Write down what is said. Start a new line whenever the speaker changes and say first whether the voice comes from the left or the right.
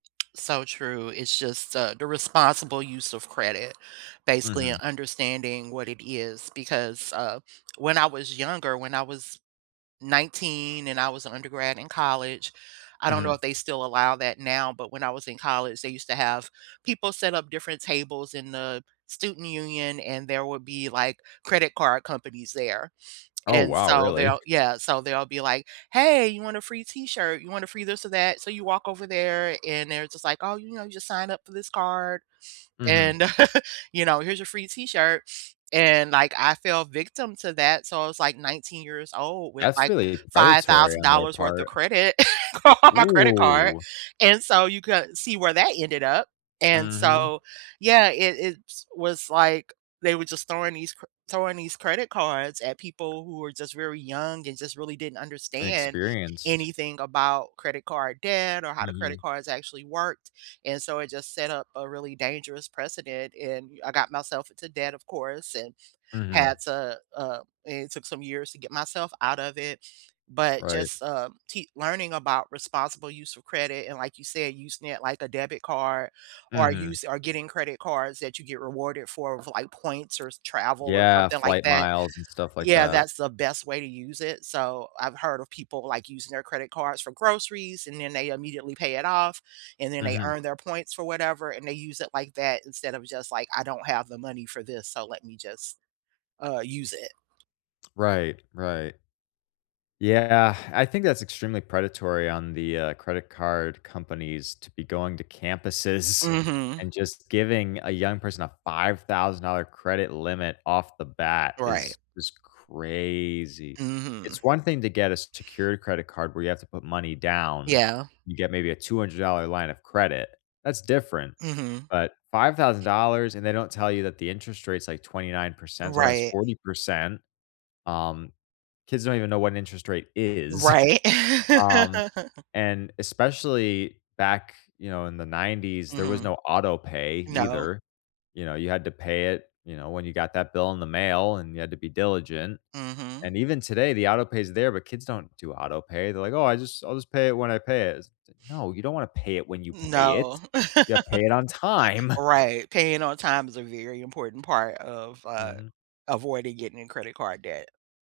right: So true, it's just, uh, the responsible use of credit, basically
left: Mhm.
right: understanding what it is because, uh, when I was younger, when I was 19 and I was an undergrad in college, I don't know if
left: Mhm.
right: they still allow that now, but when I was in college, they used to have people set up different tables in the student union and there would be, like, credit card companies there,
left: Oh,
right: and
left: wow,
right: so
left: really?
right: they'll yeah, so they'll be like, "Hey, you want a free t-shirt? You want a free this or that?" So you walk over there and they're just like, "Oh, you know, you just sign up for this card
left: Mhm.
right: and you know, here's your free t-shirt," and, like, I fell victim to that, so I was like 19 years-old with,
left: That's
right: like,
left: really
right: five
left: predatory
right: thousand
left: on their
right: dollars worth of
left: part.
right: credit car on my credit card
left: Whoa.
right: and so you could see where that ended up and
left: Mhm.
right: so, yeah, it it's was, like, they were just throwing these c throwing these credit cards at people who were just very young and just really didn't understand
left: inexperienced.
right: anything about credit card debt or how the credit
left: Mhm.
right: cards actually worked and so it just set up a really dangerous precedent and I got myself into debt of course, and
left: Mhm.
right: had to, uh it took some years to get myself out of it, but
left: Right.
right: just, uh, te keep learning about responsible use of credit and like you said, using it like a debit card or
left: Mhm.
right: use or getting credit cards that you get rewarded for with, like, points or travel or
left: Yeah,
right: something like
left: flight
right: that.
left: miles and stuff like
right: Yeah,
left: that.
right: that's the best way to use it, so I've heard of people, like, using their credit cards for groceries and then they immediately pay it off and then they
left: Mhm.
right: earn their points for whatever and they use it like that instead of just, like, "I don't have the money for this, so let me just, uh, use it."
left: Right, right. Yeah, I think that's extremely predatory on the, uh, credit card companies to be going to campuses
right: Mhm.
left: and just giving a young person a $5000 credit limit off the bat
right: Right.
left: is just crazy. It's
right: Mhm.
left: one thing to get a secured credit card where you have to put money down,
right: Yeah.
left: you get maybe a $200 line of credit, that's different,
right: Mhm.
left: but $5000 and they don't tell you that the interest rates like 29%, sometimes
right: Right.
left: 40%, um, kids don't even know what an interest rate is.
right: Right.
left: Um, and especially back, you know, in the 90s, there was
right: Mhm.
left: no autopay
right: No.
left: either. You know, you had to pay it, you know, when you got that bill in the mail, and you had to be diligent.
right: Mhm.
left: And even today, the autopay's there, but kids don't do autopay. They're like, "Oh, I just I'll just pay it when I pay it." No, you don't want to pay it when you pay it,
right: No.
left: you pay it on time.
right: Right, paying on time is a very important part of, uh,
left: Mhm.
right: avoiding getting in credit card debt.